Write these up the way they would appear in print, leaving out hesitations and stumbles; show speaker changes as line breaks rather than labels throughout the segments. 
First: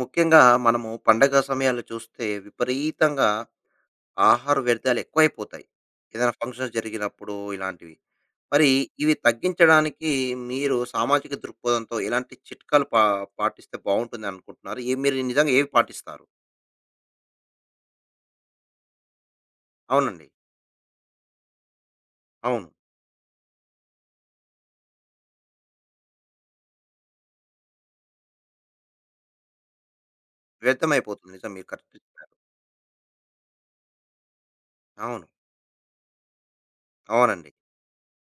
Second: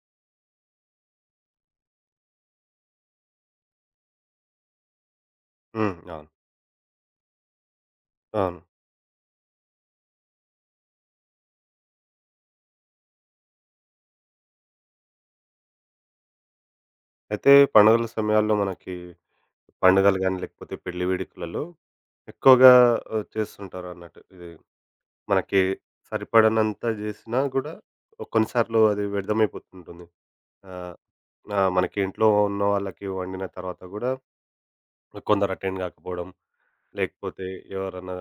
ముఖ్యంగా మనము పండగ సమయాల్లో చూస్తే విపరీతంగా ఆహార వ్యర్థాలు ఎక్కువైపోతాయి.
హ్మ్. అవును.
ఏదైనా ఫంక్షన్స్ జరిగినప్పుడు ఇలాంటివి.
అవును.
మరి ఇవి తగ్గించడానికి మీరు సామాజిక దృక్పథంతో ఎలాంటి చిట్కాలు పాటిస్తే బావుంటుందనుకుంటున్నారు? మీరు నిజంగా ఏవి పాటిస్తారు?
అయితే పండుగల సమయాల్లో మనకి పండుగలు
అవునండి.
గాని, లేకపోతే పెళ్లి వేడుకలలో
అవును.
ఎక్కువగా చేస్తుంటారన్నట్టు. ఇది మనకి సరిపడనంత జేసినా గూడా కొన్నిసార్లు అది వ్యర్థమైపోతుంటుంది. ఆహ్,
వ్యర్థమైపోతుంది. నిజం
ఆ!
మీరు కరెక్ట్.
మనకి ఇంట్లో ఉన్న వాళ్ళకి వండిన తర్వాత గూడా
అవును.
కొందరు అటెండ్ గాకపోవడం, లేకపోతే
అవునండి.
ఎవరన్నా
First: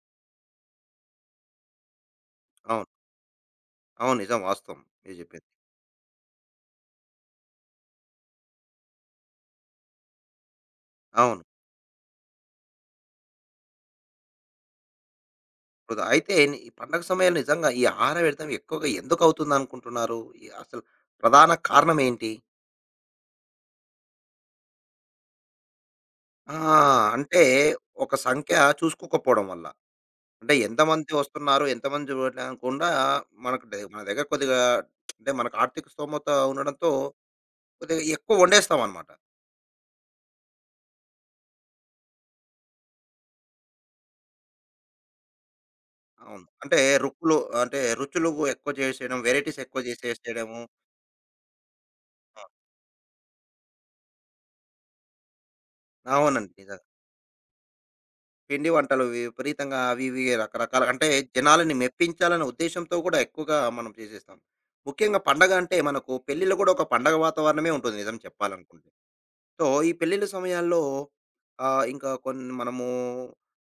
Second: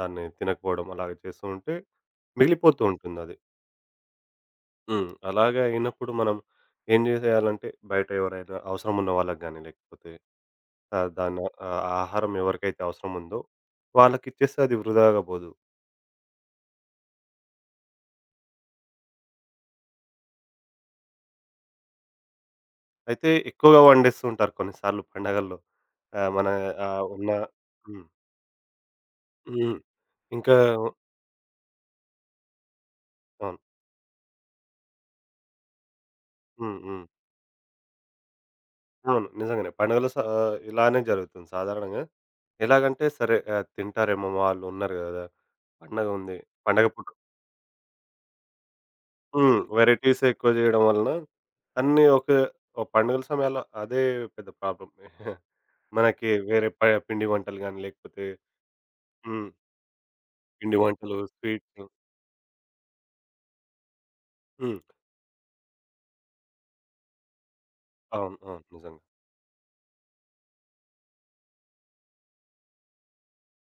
దాన్ని తినకపోవడం అలాగ చేస్తూ ఉంటే మిగిలిపోతూ
అవును.
ఉంటుందది.
అవును. నిజం వాస్తవం
హ్మ్.
మీరు జెప్పింది.
అలాగా అయినప్పుడు మనం ఏం జేసేయాలంటే బయట ఎవరైనా అవసరం ఉన్న వాళ్ళకి గాని లేకపోతే ఆహ్,
అవును.
దాన్న ఆహారం ఎవరికైతే అవసరం ఉందో వాళ్ళకిచ్చేస్తే అది వృధాగా బోదు.
వృధా. అయితే ఈ పండగ సమయాల్లో నిజంగా ఈ ఆహార వ్యర్థం ఎక్కువగా ఎందుకవుతుందనుకుంటున్నారు? ఈ అసలు ప్రధాన కారణమేంటి?
అయితే ఎక్కువగా వండేస్తూ ఉంటారు కొన్నిసార్లు పండగల్లో. ఆహ్, మన
ఆ!
ఆహ్, ఉన్న
అంటే
హ్మ్.
ఒక సంఖ్య చూసుకోకపోవడం వల్ల.
హ్మ్.
అంటే
ఇంకా
ఎంతమంది వస్తున్నారు, ఎంతమంది చూడకుండా
అవును.
మనకు మన దగ్గర కొద్దిగా అంటే మనకు ఆర్థిక స్తోమత
హ్మ్.
ఉండడంతో
హ్మ్.
కొద్దిగా ఎక్కువ వండేస్తామనమాట.
అవును. నిజంగానే. ఇలానే జరుగుతుంది సాధారణంగా. ఎలాగంటే సరే తింటారేమో వాళ్ళు ఉన్నారు గదా! పండగ ఉంది.
అవును. అంటే
పండగ పూట
రుక్కులు అంటే రుచులు ఎక్కువ చేసేయడం,
హ్మ్.
వెరైటీస్ ఎక్కువ
వెరైటీస్ ఎక్కువ
చేసేసేయడము.
జేయడం వలన అన్నీ ఒకే ఓహ్! పండుగల సమయాల్లో అదే పెద్ద ప్రాబ్లమ్. మనకి
అవునండి.
వేరే
నిజంగా.
ప పిండి వంటలు గాని, లేకపోతే
పిండి వంటలు
హ్మ్.
విపరీతంగా అవి ఇవి
పిండి
రకరకాల అంటే
వంటలు,
జనాలని
స్వీట్సు.
మెప్పించాలనే ఉద్దేశ్యంతో కూడా ఎక్కువగా మనం చేసేస్తాం.
హ్మ్.
ముఖ్యంగా పండగ అంటే మనకు పెళ్ళిలో కూడా ఒక పండగ వాతావరణమే ఉంటుంది నిజం
అవును. అవును.
చెప్పాలనుకుంటే.
నిజంగా.
సో, ఈ పెళ్ళిళ్ళ సమయాల్లో ఇంకా కొన్ని మనము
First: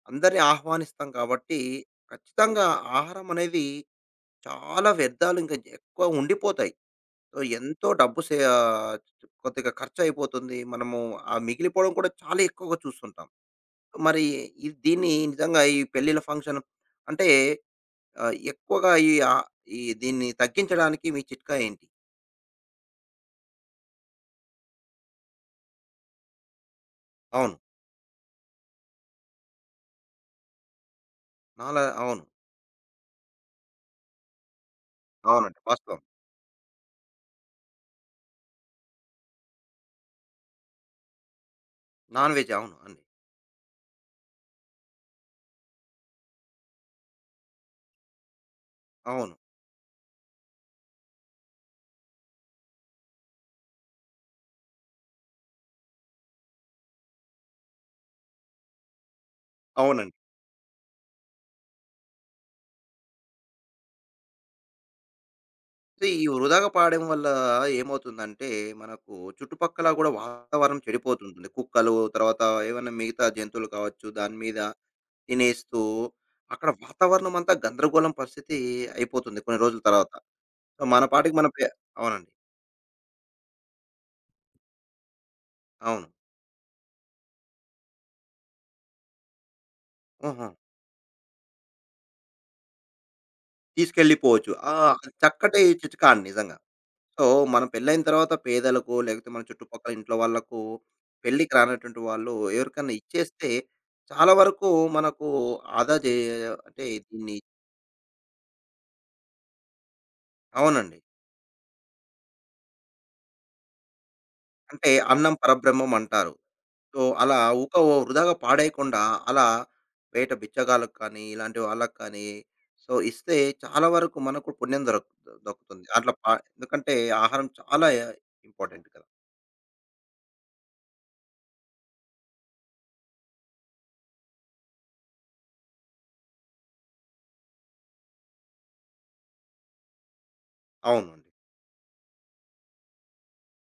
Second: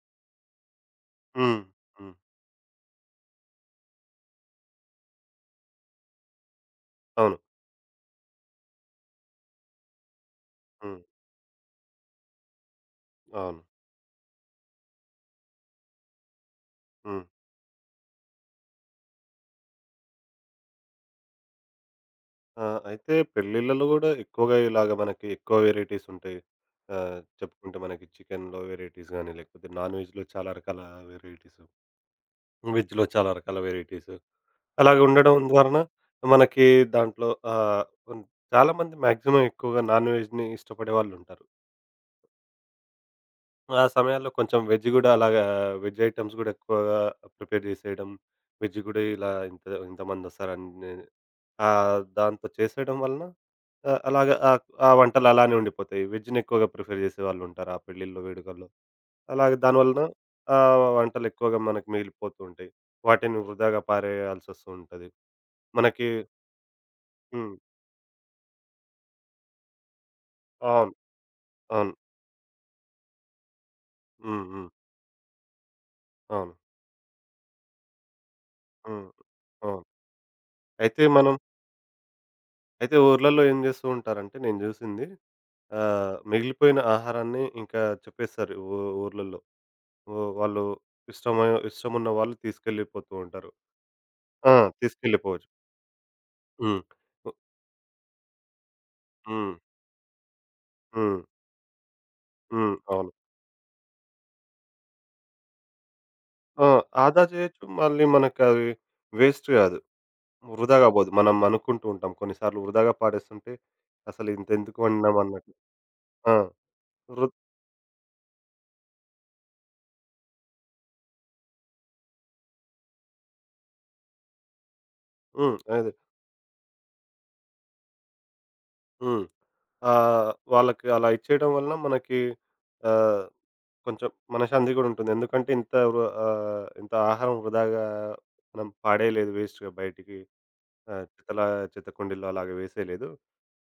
అందరిని ఆహ్వానిస్తాం కాబట్టి,
హ్మ్. హ్మ్.
ఖచ్చితంగా ఆహారం అనేది చాలా వ్యర్థాలు ఇంకా ఎక్కువ ఉండిపోతాయి.
అవును.
సో, ఎంతో కొద్దిగా ఖర్చయిపోతుంది.
హ్మ్.
మనము ఆ మిగిలిపోవడం కూడా చాలా ఎక్కువగా చూస్తుంటాం.
అవును.
మరి దీన్ని నిజంగా ఈ పెళ్ళిళ్ళ ఫంక్షన్
హ్మ్.
అంటే ఎక్కువగా ఈ ఆహ్, ఈ దీన్ని తగ్గించడానికి మీ చిట్కా ఏంటి?
ఆ! అయితే పెళ్ళిళ్ళలో గూడా ఎక్కువగా ఇలాగ మనకి ఎక్కువ వేరైటీస్ ఉంటాయి.
అవును.
చెప్పుకుంటే మనకి చికెన్‌లో వేరైటీస్ గాని, లేకపోతే నాన్ వెజ్‌లో చాలా రకాల వేరైటీస్.
నాలా అవును.
వెజ్‌లో చాలా రకాల వేరైటీస్. అలాగ ఉండడం
అవునండి.
ద్వారాన
వాస్తవం.
మనకి దాంట్లో ఆహ్, హ్మ్, చాలామంది మాక్సిమం ఎక్కువగా నాన్ వెజ్‌ని ఇష్టపడే వాళ్ళుంటారు.
నాన్ వెజ్ అవును అండి.
ఆ సమయాల్లో కొంచెం వెజ్ గూడా అలాగా వెజ్ ఐటెమ్స్ గూడా ఎక్కువగా ప్రిపేర్ జేసేయడం. వెజ్ గూడా ఇలా
అవును.
ఇంత ఇంతమందొస్తారని దాంతో చేసేయడం వలన ఆహ్, అలాగా ఆహ్, ఆ వంటలు అలానే ఉండిపోతాయి. వెజ్‌ని ఎక్కువగా ప్రిఫర్ జేసేవాళ్ళుంటారు ఆ పెళ్ళిల్లో, వేడుకల్లో. అలాగే దానివలన
అవునండి.
వంటలు ఎక్కువగా మనకు మిగిలిపోతూ ఉంటాయి. వాటిని వృధాగా పారేయాల్సొస్తూ ఉంటది.
సో
మనకి
ఈ వృధాగా పాడడం వల్ల
హ్మ్.
ఏమవుతుందంటే, మనకు చుట్టుపక్కల గూడా వాతావరణం
అవును.
చెడిపోతుంటుంది.
అవును.
కుక్కలు, తర్వాత ఏవన్నా మిగతా జంతువులు కావచ్చు, దాని
హ్మ్.
మీద
హ్మ్.
తినేస్తూ,
అవును.
అక్కడ వాతావరణం అంతా గందరగోళం పరిస్థితి
హ్మ్.
అయిపోతుంది కొన్ని రోజుల
అవును.
తర్వాత. సో, మన
అయితే మనం
పాటికి మన పే అవునండి.
అయితే ఊర్లలో ఏం జేస్తూ ఉంటారంటే నేను జూసింది
అవును.
మిగిలిపోయిన ఆహారాన్ని ఇంకా చెప్పేస్తారు ఊర్లలో. ఊ
హుహు.
వాళ్ళు ఇష్టమున్న వాళ్ళు తీసుకెళ్ళిపోతూ ఉంటారు.
తీసుకెళ్ళిపోవచ్చు.
ఆ!
ఆ!
తీసుకెళ్ళిపోవచ్చు.
చక్కటి చిట్కా అండి నిజంగా.
హ్మ్.
సో,
ఉ
మన పెళ్ళైన తర్వాత పేదలకు, లేకపోతే మన
హ్మ్.
చుట్టుపక్కల ఇంట్లో వాళ్ళకు,
హ్మ్.
పెళ్ళికి రానటువంటి వాళ్ళు
హ్మ్.
ఎవరికన్నా
అవును.
ఇచ్చేస్తే, చాలా వరకు మనకు ఆదా జే
ఆ!
అంటే
ఆదా
దీన్ని
చేయొచ్చు. మళ్ళీ మనకవి వేస్ట్ గాదు. వృధాగా
అవునండి.
పోదు. మనం అనుకుంటూ ఉంటాం. కొన్నిసార్లు వృధాగా పాడేస్తుంటే అసలు ఇంతెందుకు
అంటే
వండినాం
అన్నం
అన్నట్టు.
పరబ్రహ్మం అంటారు.
ఆ!
సో,
వృ
అలా ఊక ఓ వృధాగా పాడేయకుండా, అలా బయట బిచ్చగాళ్ళకి కానీ, ఇలాంటి వాళ్ళకి కానీ, సో, ఇస్తే చాలా వరకు మనకు పుణ్యం దొరక్
హ్మ్.
దొక్కుతుంది.
అదే.
అట్లా పా ఎందుకంటే ఆహారం చాలా ఇంపార్టెంట్ కదా!
హ్మ్. వాళ్ళకి అలా ఇచ్చేయడం వలన మనకి ఆహ్, కొంచెం మనశ్శాంతి గూడా ఉంటుంది. ఎందుకంటే ఇంత ఆహారం వృధాగా మనం పాడేయలేదు వేస్ట్‌గా బయటికి. ఆ!
అవునండి.
చెత్త కుండీల్లో అలాగ వేసేయలేదు.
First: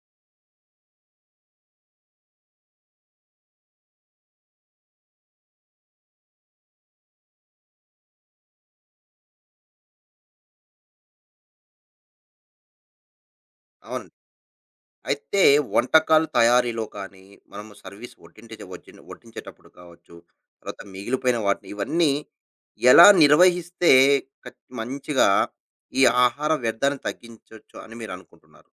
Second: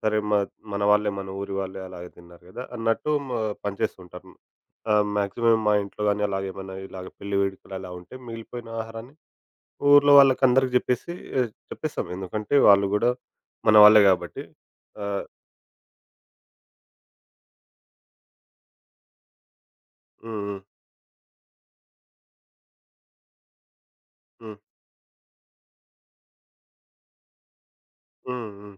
సరే మ మన వాళ్ళే మన ఊరి వాళ్ళే అలాగే తిన్నారు గదా! అన్నట్టు మ పంచేస్తుంటారు. మాక్సిమం మా ఇంట్లో గాని అలాగేమన్నా ఇలాగ పెళ్లి వేడుకలు అలా ఉంటే మిగిలిపోయిన ఆహారాన్ని ఊర్లో వాళ్ళకందరికి జెప్పేసి చెప్పేస్తాం. ఎందుకంటే వాళ్ళు గూడా మన వాళ్ళే
అవునండి.
గాబట్టి. ఆహ్,
అయితే వంటకాలు తయారీలో కానీ, మనము సర్వీస్ వడ్డింటిచే వడ్డిన్ వడ్డించేటప్పుడు కావచ్చు,
హ్మ్. హ్మ్.
తర్వాత మిగిలిపోయిన వాటిని ఇవన్నీ ఎలా నిర్వహిస్తే
హ్మ్.
మంచిగా ఈ ఆహార వ్యర్థాన్ని తగ్గించొచ్చు అని
హ్మ్.
మీరనుకుంటున్నారు?
హ్మ్.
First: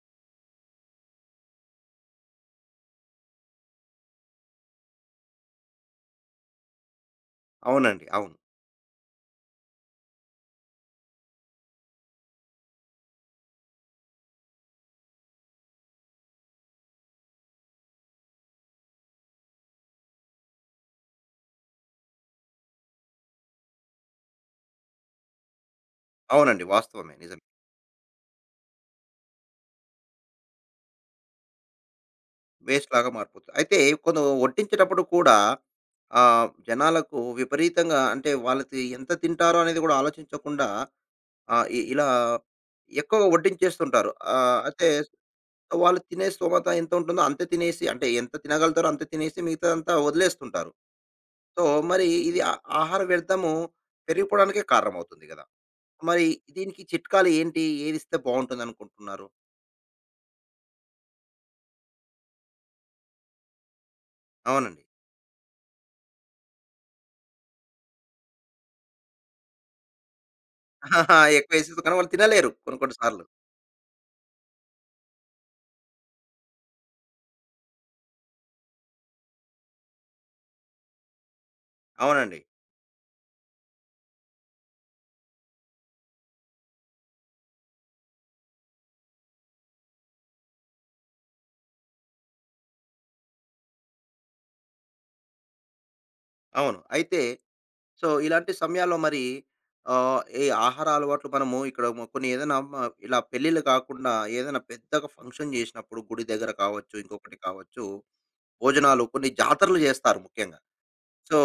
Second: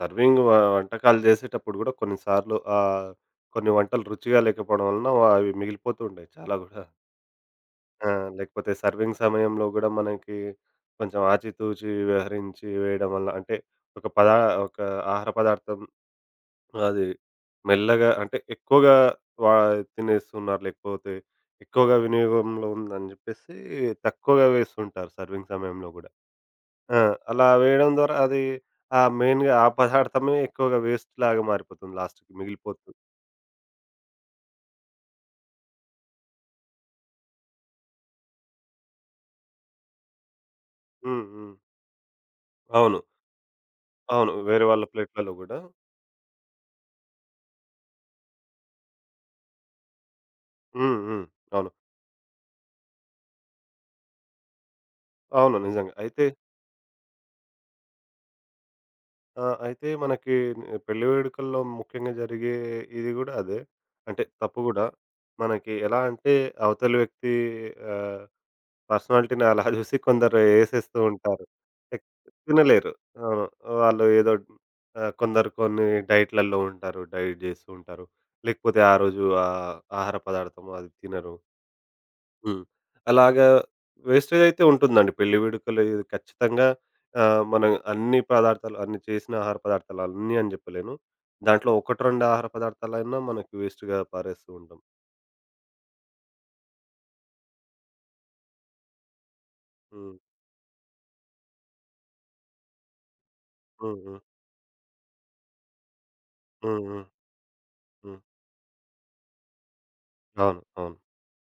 సర్వింగ్ వ వంటకాలు జేసేటప్పుడు గూడా కొన్నిసార్లు కొన్ని వంటలు రుచిగా లేకపోవడం వలన అవి మిగిలిపోతూ ఉంటాయి చాలా గూడా.
అవునండి.
ఆ!
అవును.
లేకపోతే సర్వింగ్ సమయంలో గూడా మనకి కొంచెం ఆచితూచి వ్యవహరించి వేయడం వల్ల అంటే ఒక పదా ఒక ఆహార పదార్థం అది మెల్లగా అంటే ఎక్కువగా వా తినేస్తున్నారు. లేకపోతే ఎక్కువగా వినియోగంలో ఉందని జెప్పేసి తక్కువగా వేస్తుంటారు సర్వింగ్ సమయంలో గూడా.
అవునండి.
ఆ!
వాస్తవమే. నిజమే.
అలా వేయడం ద్వారా అది ఆ మెయిన్‌గా ఆ పదార్థమే ఎక్కువగా వేస్ట్‌లాగా మారిపోతుంది లాస్ట్‌కి మిగిలిపోతుంది.
వేస్ట్‌లాగా మారిపోతుంది. అయితే కొందరు వడ్డించేటప్పుడు కూడా జనాలకు విపరీతంగా అంటే వాళ్ళకి ఎంత తింటారో అనేది కూడా ఆలోచించకుండా
హ్మ్. హ్మ్.
ఆహ్, ఇ ఇలా
అవును.
ఎక్కువగా వడ్డించేస్తుంటారు.
అవును. వేరే వాళ్ళ
అయితే
ప్లేట్‌లలో గూడా
వాళ్ళు తినే స్తోమత ఎంత ఉంటుందో అంతే తినేసి అంటే ఎంత తినగలుగుతారో అంతే తినేసి మిగతాదంతా వదిలేస్తుంటారు.
హ్మ్. హ్మ్.
సో,
అవును.
మరి ఇది ఆ ఆహార వ్యర్థము పెరిగిపోవడానికే కారణమవుతుంది గదా!
అవును. నిజంగా. అయితే
మరి దీనికి చిట్కాలు ఏంటి? ఏదిస్తే బావుంటుందనుకుంటున్నారు?
ఆ! అయితే మనకి పెళ్లి వేడుకల్లో ముఖ్యంగా జరిగే ఇది గూడా అదే. అంటే తప్పు
అవునండి.
గూడా. మనకి ఎలా అంటే అవతలి వ్యక్తి ఆహ్, పర్సనాలిటీని అలా జూసి కొందరు ఏసేస్తూ ఉంటారు.
ఎక్కువేసేస్తే కానీ
ఎక్
వాళ్ళు తినలేరు కొన్ని
తినలేరు.
కొన్ని సార్లు.
అవును. వాళ్ళు ఏదో కొందరు కొన్ని డైట్‌లలో ఉంటారు. డైట్ జేస్తూ ఉంటారు. లేకపోతే ఆ రోజు ఆహార పదార్థం అది తినరు.
అవునండి.
హ్మ్. అలాగా వేస్టేజ్ అయితే ఉంటుందండి. పెళ్లి వేడుకలు ఇది ఖచ్చితంగా మనం అన్ని పదార్థాలు అన్ని చేసిన ఆహార పదార్థాలు అన్నీ అని చెప్పలేను. దాంట్లో 1, 2 ఆహార పదార్థాలైనా మనకి వేస్ట్‌గా పారేస్తూ ఉంటాం.
అవును. అయితే సో, ఇలాంటి సమయాల్లో మరి
హ్మ్.
ఈ ఆహార అలవాట్లు మనము ఇక్కడ కొన్ని ఏదైనా ఇలా పెళ్ళిళ్ళు
హ్మ్.
కాకుండా
హ్మ్.
ఏదైనా పెద్దగా ఫంక్షన్ చేసినప్పుడు గుడి దగ్గర
హ్మ్.
కావచ్చు,
హ్మ్.
ఇంకొకటి కావచ్చు,
హ్మ్.
భోజనాలు కొన్ని జాతరలు చేస్తారు ముఖ్యంగా.
అవును. అవును.
సో,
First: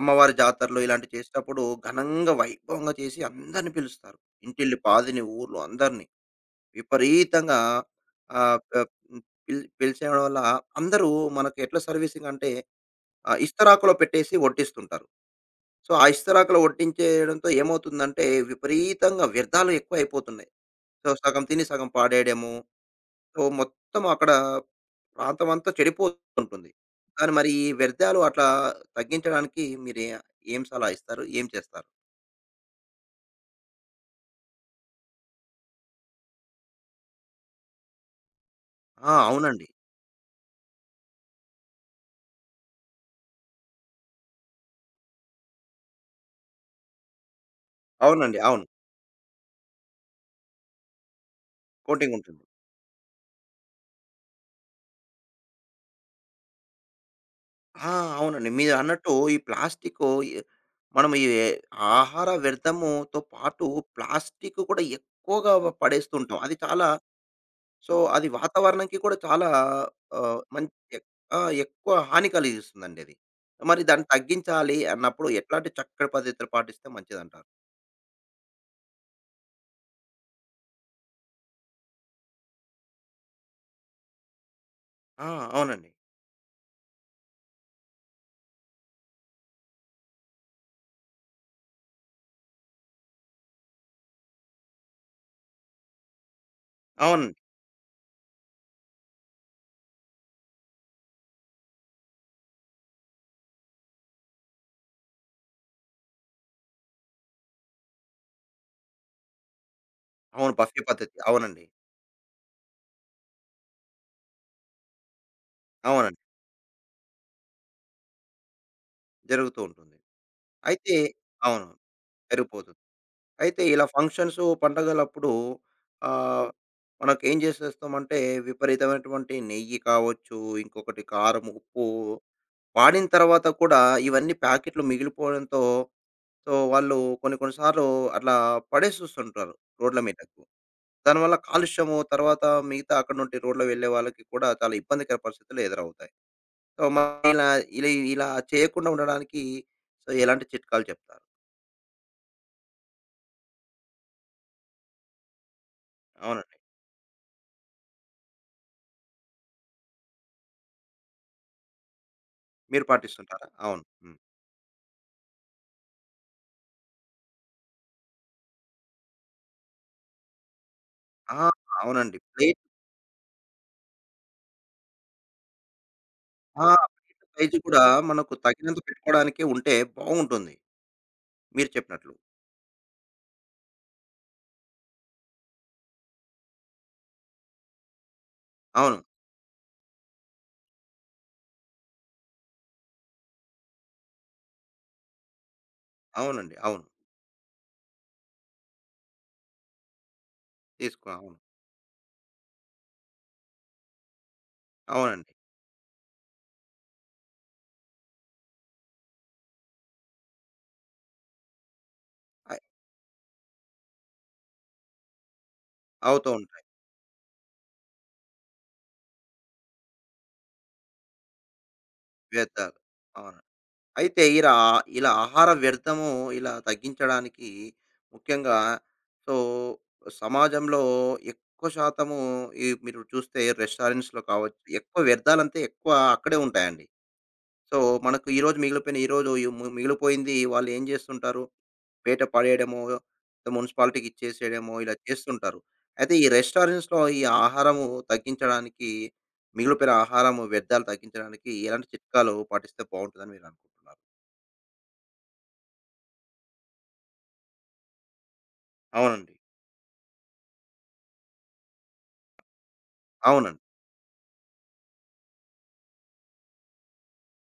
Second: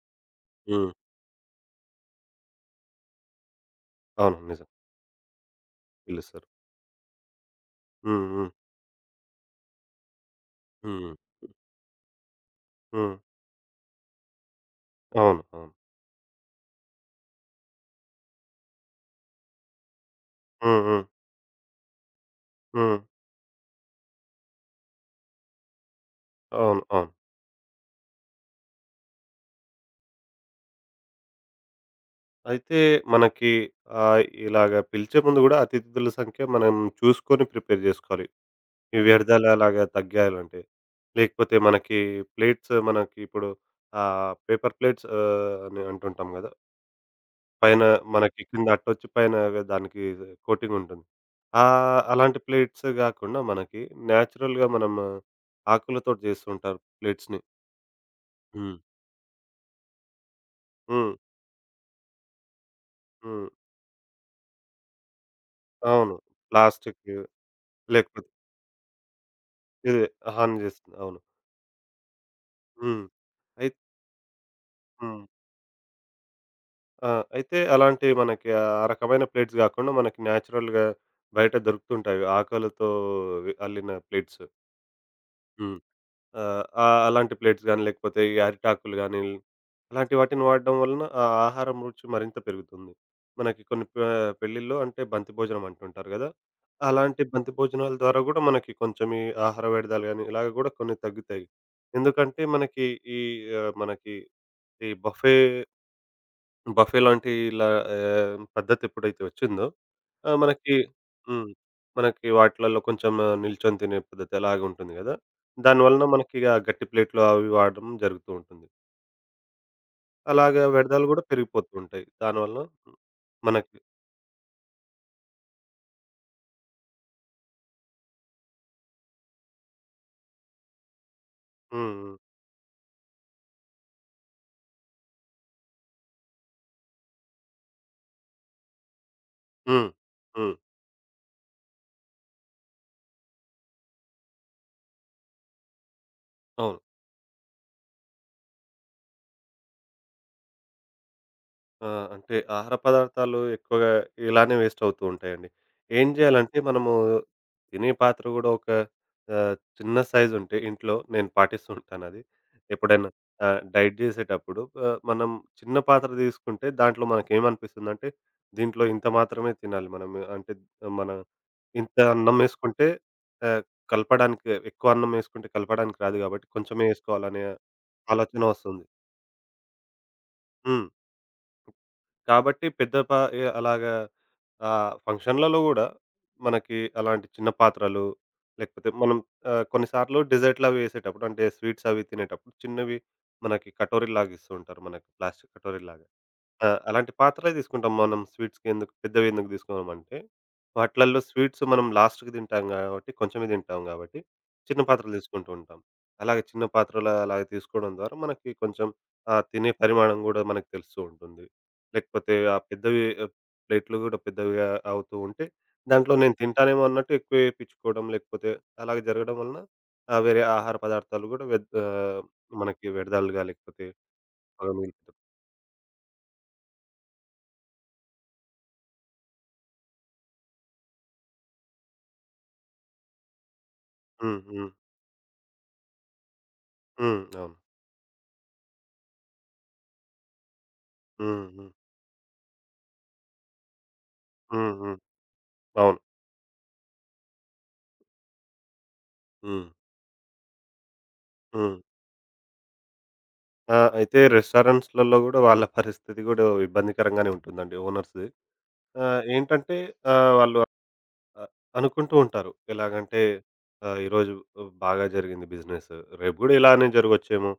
అమ్మవారి జాతరలు
హ్మ్.
ఇలాంటివి చేసేటప్పుడు ఘనంగా, వైభవంగా చేసి అందరిని పిలుస్తారు.
అవును. నిజం.
ఇంటిల్లి పాదిని, ఊర్లో అందరిని
పిలుస్తారు.
విపరీతంగా
హ్మ్. హ్మ్.
ఆహ్, ఆహ్, హ్మ్, పిల్ పిలిచేయడం వల్ల అందరూ
హ్మ్.
మనకు ఎట్లా సర్వీసింగ్ అంటే
హ్మ్.
ఇస్తరాకులో పెట్టేసి వడ్డిస్తుంటారు.
అవును. అవును.
సో, ఆ ఇస్తరాకులో వడ్డించేయడంతో ఏమవుతుందంటే, విపరీతంగా వ్యర్థాలు ఎక్కువైపోతున్నాయి.
హ్మ్. హ్మ్.
సో, సగం తిని సగం పాడేయడము.
హ్మ్.
సో, మొత్తం అక్కడ ప్రాంతమంతా చెడిపోతుంటుంది.
అవును. అవును.
కానీ మరి ఈ వ్యర్థాలు అట్లా తగ్గించడానికి మీరే ఏం సలహా ఇస్తారు? ఏం చేస్తారు?
అయితే మనకి ఇలాగ పిలిచే ముందు గూడా అతిథుల సంఖ్య మనం చూసుకొని ప్రిపేర్ జేసుకోవాలి. ఈ
ఆ!
వ్యర్థాలు
అవునండి.
అలాగా తగ్గాయాలంటే. లేకపోతే మనకి ప్లేట్స్ మనకి ఇప్పుడు పేపర్ ప్లేట్స్ అని అంటుంటాం గదా! పైన
అవునండి.
మనకి
అవును.
కింద అట్టొచ్చి పైన దానికి కోటింగ్ ఉంటుంది.
కోటింగ్
అలాంటి
ఉంటుంది.
ప్లేట్స్ గాకుండా మనకి నేచురల్‌గా మనం ఆకులతోటి జేస్తుంటారు ప్లేట్స్‌ని.
ఆ! అవునండి.
హ్మ్.
మీరన్నట్టు ఈ ప్లాస్టికు ఎ మనం
హ్మ్.
ఈ ఆహార వ్యర్థముతో
హ్మ్.
పాటు ప్లాస్టిక్ కూడా ఎక్కువగా
అవును.
పడేస్తుంటాం. అది చాలా
ప్లాస్టికు
సో, అది
లేకపోతే
వాతావరణంకి కూడా చాలా
ఇదే
ఆహ్,
హాని
మంచి
జేస్తుంది.
ఎక్
అవును.
ఆ! ఎక్కువ హాని కలిగిస్తుందండి
హ్మ్.
అది.
అయి
మరి దాన్ని తగ్గించాలి
హ్మ్.
అన్నప్పుడు ఎట్లాంటి చక్కటి పద్ధతులు పాటిస్తే
ఆ!
మంచిదంటారు?
అయితే అలాంటి మనకి ఆ రకమైన ప్లేట్స్ గాకుండా మనకి న్యాచురల్‌గా బయట దొరుకుతుంటాయి. ఆకలతో అల్లిన ప్లేట్స్.
ఆ!
హ్మ్.
అవునండి.
ఆహ్, ఆహ్, అలాంటి ప్లేట్స్ గాని, లేకపోతే ఈ అరిటాకులు గాని, అలాంటి వాటిని వాడడం వలన ఆ ఆహారం రుచి మరింత పెరుగుతుంది. మనకి కొన్ని పె పెళ్ళిల్లో అంటే బంతి భోజనం అంటుంటారు గదా! అలాంటి
అవునండి.
బంతి భోజనాల ద్వారా గూడా మనకి కొంచెం ఈ ఆహార విడతలు గాని, ఇలాగ గూడా కొన్ని తగ్గుతాయి. ఎందుకంటే మనకి ఈ మనకి ఈ బఫే బఫే లాంటి ఇలా పద్ధతి ఎప్పుడైతే వచ్చిందో ఆహ్,
అవును.
మనకి
బఫే పద్ధతి.
హ్మ్.
అవునండి.
మనకి వాటిలలో కొంచెం ఆ, నిల్చొని తినే పద్ధతి అలాగుంటుంది గదా! దానివలన
అవునండి.
మనకి ఆ గట్టి ప్లేట్లు అవి వాడడం జరుగుతూ ఉంటుంది.
జరుగుతూ ఉంటుంది.
అలాగా
అయితే
వ్యర్థాలు గూడా
అవును.
పెరిగిపోతూ ఉంటాయి. దానివలన
పెరిగిపోతుంది. అయితే
మనకి
ఇలా ఫంక్షన్సు, పండగలప్పుడు ఆహ్, మనకేం చేసేస్తామంటే విపరీతమైనటువంటి నెయ్యి కావచ్చు, ఇంకొకటి కారం, ఉప్పు
హ్మ్. హ్మ్.
వాడిన తర్వాత కూడా ఇవన్నీ ప్యాకెట్లు మిగిలిపోవడంతో సో, వాళ్ళు కొన్ని కొన్ని సార్లు అట్లా పడేసొస్తుంటారు
హ్మ్.
రోడ్ల మీదకు.
హ్మ్.
దానివల్ల కాలుష్యము, తర్వాత మిగతా అక్కడ నుండి రోడ్‌లో వెళ్ళే వాళ్ళకి కూడా చాలా ఇబ్బందికర పరిస్థితులు ఎదురవుతాయి.
అవును.
సో, మనం ఇలా ఇలా ఇలా చేయకుండా ఉండడానికి సో, ఎలాంటి చిట్కాలు చెప్తారు?
ఆ! అంటే ఆహార పదార్థాలు ఎక్కువగా ఇలానే వేస్ట్ అవుతూ ఉంటాయండి. ఏం
అవునండి.
చేయాలంటే మనము తినే పాత్ర కూడా ఒక చిన్న సైజ్ ఉంటే ఇంట్లో నేను పాటిస్తూ ఉంటానది.
మీరు
ఎప్పుడైనా
పాటిస్తుంటారా? అవును.
డైట్
హ్మ్.
చేసేటప్పుడు మనం చిన్న పాత్ర తీసుకుంటే దాంట్లో మనకేమనిపిస్తుందంటే దీంట్లో ఇంత మాత్రమే తినాలి మనం. అంటే మన
ఆ!
ఇంత
అవునండి.
అన్నం
ప్లేట్
వేసుకుంటే ఆహ్, కలపడానికి ఎక్కువ అన్నం వేసుకుంటే కలపడానికి రాదు కాబట్టి
ఆ!
కొంచెమే
ప్లేట్
వేసుకోవాలనే
సైజు కూడా మనకు
ఆలోచన
తగినంత
వస్తుంది.
పెట్టుకోవడానికే ఉంటే బావుంటుంది.
హ్మ్.
మీరు చెప్పినట్లు.
కాబట్టి పెద్ద పా ఎ అలాగా ఫంక్షన్‌లలో గూడా మనకి అలాంటి చిన్న పాత్రలు, లేకపోతే
అవును.
మనం కొన్నిసార్లు డెజర్ట్‌లవి ఎసేటప్పుడు అంటే స్వీట్స్ అవి తినేటప్పుడు చిన్నవి మనకి కటోరీలాగా ఇస్తూ ఉంటారు మనకి ప్లాస్టిక్ కటోరీలాగా.
అవునండి.
ఆ!
అవును.
అలాంటి పాత్రలే తీసుకుంటాం మనం స్వీట్స్‌కెందుకు పెద్దవెందుకు తీసుకున్నామంటే,
తీసుకో
వాటిలల్లో
అవును.
స్వీట్స్ మనం లాస్ట్‌కి తింటాం గాబట్టి, కొంచెమే తింటాం గాబట్టి, చిన్న పాత్రలు
అవునండి.
తీసుకుంటూ ఉంటాం. అలాగే చిన్న పాత్రలు అలాగ తీసుకోవడం ద్వారా మనకి కొంచెం తినే పరిమాణం గూడా మనకు తెలుస్తూ ఉంటుంది. లేకపోతే ఆ
అయ్
పెద్దవి ప్లేట్లు గూడా పెద్దవిగా అవుతూ ఉంటే, దాంట్లో
అవుతూ
నేను
ఉంటాయి
తింటానేమో అన్నట్టు ఎక్కువే ఏపిచ్చుకోవడం, లేకపోతే అలాగ జరగడం వలన వేరే ఆహార పదార్థాలు గూడా
వ్యర్థాలు.
మనకి
అవును.
వ్యర్థాలుగా లేకపోతే
అయితే ఇలా
అలా
ఇలా
మిగులుతుంటాయి.
ఆహార వ్యర్థము ఇలా తగ్గించడానికి ముఖ్యంగా సో సమాజంలో ఎక్కువ శాతము ఈ మీరు చూస్తే రెస్టారెంట్స్‌లో
హ్మ్.
కావచ్చు,
హ్మ్.
ఎక్కువ వ్యర్థాలంతా ఎక్కువ అక్కడే ఉంటాయండి.
హ్మ్. అవును.
సో, మనకు ఈరోజు ఈ మి మిగిలిపోయింది వాళ్ళు ఏం చేస్తుంటారు?
హ్మ్. హ్మ్.
బయట పడేయడమో, మున్సిపాలిటీకి ఇచ్చేసేయడమో
హ్మ్.
ఇలా
హ్మ్.
చేస్తుంటారు.
అవును.
అయితే ఈ రెస్టారెంట్స్‌లో ఈ ఆహారము తగ్గించడానికి
హ్మ్.
మిగిలిపోయిన ఆహారము వ్యర్థాలు తగ్గించడానికి
హ్మ్.
ఎలాంటి చిట్కాలు పాటిస్తే బావుంటుందని మీరు
ఆ!
అనుకుంటున్నారు?
అయితే రెస్టారెంట్స్‌లలో గూడా వాళ్ళ పరిస్థితి గూడా ఇబ్బందికరంగానే ఉంటుందండి ఓనర్స్‌ది.
అవునండి.
ఏంటంటే ఆహ్, వాళ్ళు అ అనుకుంటూ ఉంటారు. ఎలాగంటే
అవునండి.
ఈరోజు బాగా జరిగింది బిజినెస్. రేపు గూడా ఇలానే జరగొచ్చేమో!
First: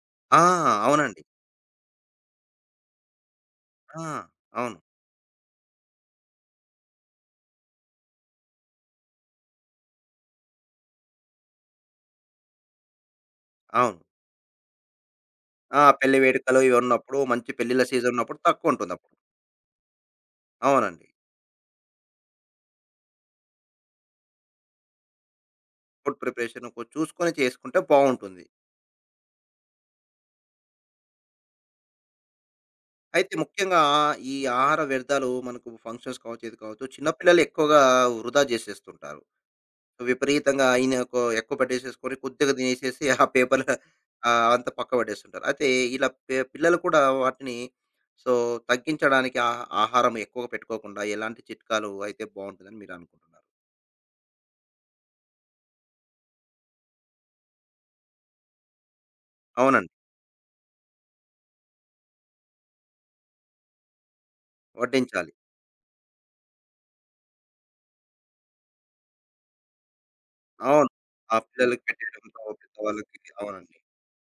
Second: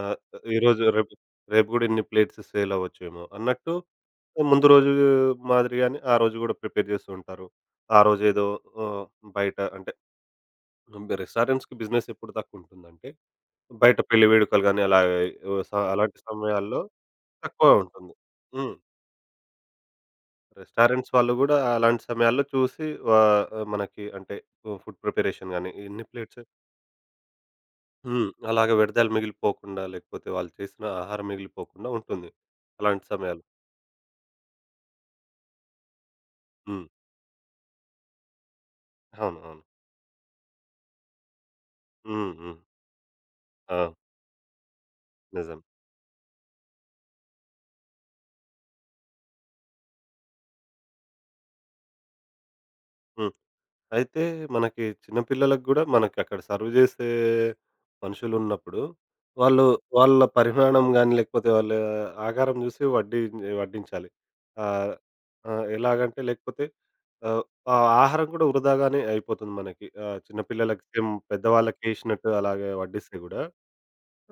ఆహ్,
ఆ!
ఈరోజు రేపు
అవునండి.
రేపు గూడా ఇన్ని ప్లేట్స్ సేల్ అవ్వచ్చేమో! అన్నట్టు
ఆ!
ముందు
అవును.
రోజు మాదిరిగానే ఆ రోజు గూడా ప్రిపేర్ చేస్తూ ఉంటారు. ఆ రోజేదో ఆహ్, బయట అంటే రెస్టారెంట్స్‌కి బిజినెస్ ఎప్పుడు తక్కువుంటుందంటే బయట
అవును.
పెళ్లి వేడుకలు గాని అలా ఆహ్, స
ఆ!
అలాంటి
పెళ్లి వేడుకలు ఇవి
సమయాల్లో
ఉన్నప్పుడు మంచి
తక్కువ
పెళ్ళిళ్ళ సీజన్
ఉంటుంది.
ఉన్నప్పుడు
హ్మ్.
తక్కువుంటుందప్పుడు. అవునండి.
రెస్టారెంట్స్ వాళ్ళు గూడా అలాంటి సమయాల్లో చూసి వా మనకి అంటే ఫుడ్ ప్రిపరేషన్ గాని ఎన్ని
ఫుడ్
ప్లేట్స్
ప్రిపరేషన్ చూసుకొని చేసుకుంటే
హ్మ్.
బావుంటుంది.
అలాగే వ్యర్థాలు మిగిలిపోకుండా లేకపోతే వాళ్ళు చేసిన ఆహారం మిగిలిపోకుండా ఉంటుంది. అలాంటి
అయితే
సమయాలు.
ముఖ్యంగా ఈ ఆహార వ్యర్థాలు మనకు ఫంక్షన్స్ కావచ్చు, ఏది కావచ్చు,
హ్మ్.
చిన్న పిల్లలు ఎక్కువగా వృధా జేసేస్తుంటారు.
అవును. అవును.
విపరీతంగా ఆయన ఒక ఎక్కువ పట్టేసేసుకొని
హ్మ్.
కొద్దిగా
హ్మ్.
తినేసేసి ఆ పేపర్
ఆ!
అంతా పక్క పడేస్తుంటారు.
నిజం.
అయితే ఇలా పిల్లలు కూడా వాటిని సో తగ్గించడానికి ఆహారం ఎక్కువగా పెట్టుకోకుండా ఎలాంటి చిట్కాలు అయితే బావుంటుందని మీరు
హ్మ్.
అనుకుంటున్నారు?
అయితే మనకి చిన్న పిల్లలకు గూడా మనకక్కడ సర్వ్ జేసే మనుషులున్నప్పుడు, వాళ్ళు
అవునండి.
వాళ్ళ పరిమాణం గాని, లేకపోతే వాళ్ళ ఆకారం జూసి వడ్డించాలి. ఆహ్,
వడ్డించాలి.
ఆహ్, ఎలాగంటే లేకపోతే ఆహ్, ఆ ఆహారం కూడా వృధాగానే అయిపోతుంది మనకి. చిన్న పిల్లలకి
అవును.
సేమ్
ఆ పిల్లలకి
పెద్దవాళ్ళకేసినట్టు
పెట్టేయడంతో
అలాగే వడ్డిస్తే
పెద్దవాళ్ళకి
గూడా
అవునండి.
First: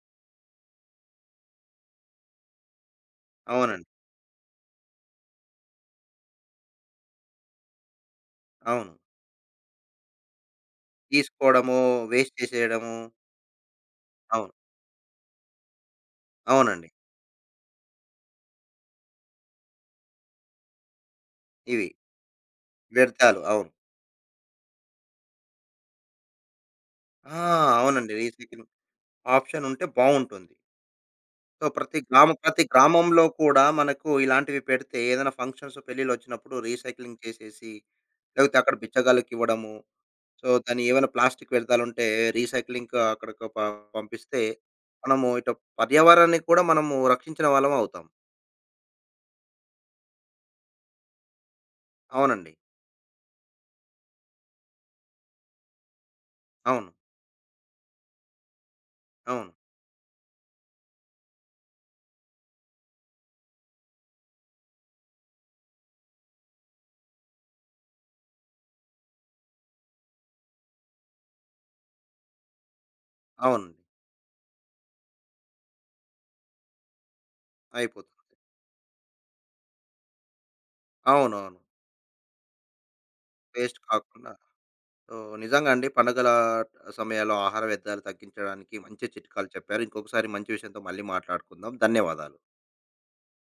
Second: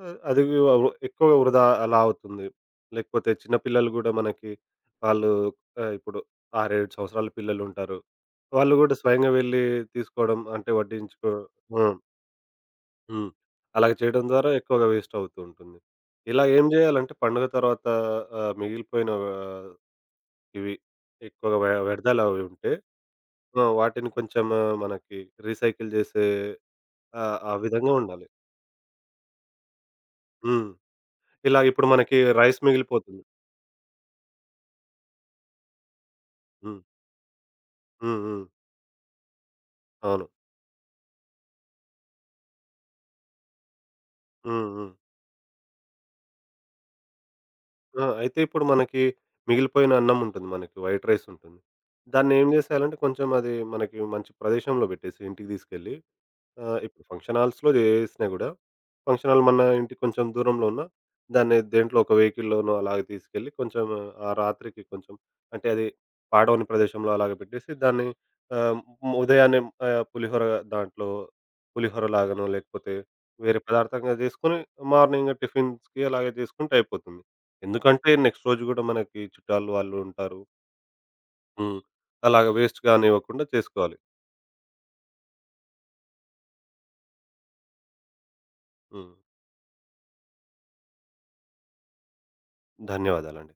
ఆహ్, అది అవ్ ఎక్కువగా వృధా అలా అవుతుంది. లేకపోతే చిన్న
అవునండి.
పిల్లలు గూడా మనకి వాళ్ళు ఇప్పుడు 6, 7 సంవత్సరాల పిల్లలుంటారు. వాళ్ళు
అవును.
గూడా స్వయంగా వెళ్లి తీసుకోవడం అంటే
తీసుకోవడము,
హ్మ్.
వేస్ట్ చేసేయడము.
హ్మ్. అలాగ చేయడం ద్వారా
అవును.
ఎక్కువగా వేస్ట్ అవుతూ ఉంటుంది. ఇలా ఏం
అవునండి.
జేయాలంటే పండుగ తర్వాత ఆహ్, మిగిలిపోయిన ఆహ్, ఇవి ఎక్కువగా
ఇవి
వ్యర్థాలు అవి ఉంటే
వ్యర్థాలు.
ఆ!
అవును.
వాటిని కొంచెం ఆ, మనకి రీసైకిల్ జేసే
ఆ!
ఆ విధంగా
అవునండి.
ఉండాలి.
రీసైకిల్ ఆప్షన్ ఉంటే బావుంటుంది.
హ్మ్. ఇలా
సో,
ఇప్పుడు మనకి రైస్
ప్రతి
మిగిలిపోతుంది.
గ్రామంలో కూడా మనకు ఇలాంటివి పెడితే ఏదైనా ఫంక్షన్స్, పెళ్ళిళ్ళొచ్చినప్పుడు
హ్మ్.
రీసైక్లింగ్ చేసేసి,
హ్మ్. హ్మ్.
లేకపోతే అక్కడ బిచ్చగాళ్ళకివ్వడము.
అవును.
సో, దాన్ని ఏవైనా ప్లాస్టిక్ వ్యర్థాలుంటే రీసైక్లింగ్‌కి అక్కడికి పంపిస్తే,
హ్మ్. హ్మ్.
మనము ఇటు పర్యావరణాన్ని కూడా మనము రక్షించిన వాళ్ళం అవుతాం.
ఆ! అయితే ఇప్పుడు మనకి మిగిలిపోయిన అన్నం ఉంటుంది మనకి వైట్ రైస్ ఉంటుంది. దాన్నేం
అవునండి.
జేసేయాలంటే కొంచెం అది మనకి మంచి ప్రదేశంలో బెట్టేసి ఇంటికి దీసుకెళ్ళి ఆ!
అవును.
ఇప్పుడు ఫంక్షన్ హాల్స్‌లో చేసినా గూడా, ఫంక్షన్ హాల్
అవును.
మన ఇంటికి కొంచెం దూరంలో ఉన్న, దాన్ని దేంట్లో ఒక వెహికల్‌లోనో అలాగ తీసుకెళ్ళి కొంచెం ఆ రాత్రికి కొంచెం అంటే అది పాడవని ప్రదేశంలో అలాగ పెట్టేసి దాన్ని ఆహ్, ఉదయాన్నే ఆహ్, పులిహోర దాంట్లో పులిహోర లాగానో లేకపోతే వేరే
అవునండి.
పదార్థంగా చేసుకొని మార్నింగ్ టిఫిన్స్‌కి అలాగే చేసుకుంటే అయిపోతుంది. ఎందుకంటే
అయిపోతుంది.
నెక్స్ట్ రోజు గూడా మనకి చుట్టాలు వాళ్ళు ఉంటారు.
అవునవును.
హ్మ్. అలాగ వేస్ట్ కానివ్వకుండా
వేస్ట్
చేసుకోవాలి.
కాకుండా సో, నిజంగా అండి పండగల సమయాల్లో ఆహార వ్యర్థాలు తగ్గించడానికి మంచి
హ్మ్.
చిట్కాలు చెప్పారు. ఇంకొకసారి మంచి విషయంతో మళ్ళీ మాట్లాడుకుందాం. ధన్యవాదాలు.
ధన్యవాదాలండి.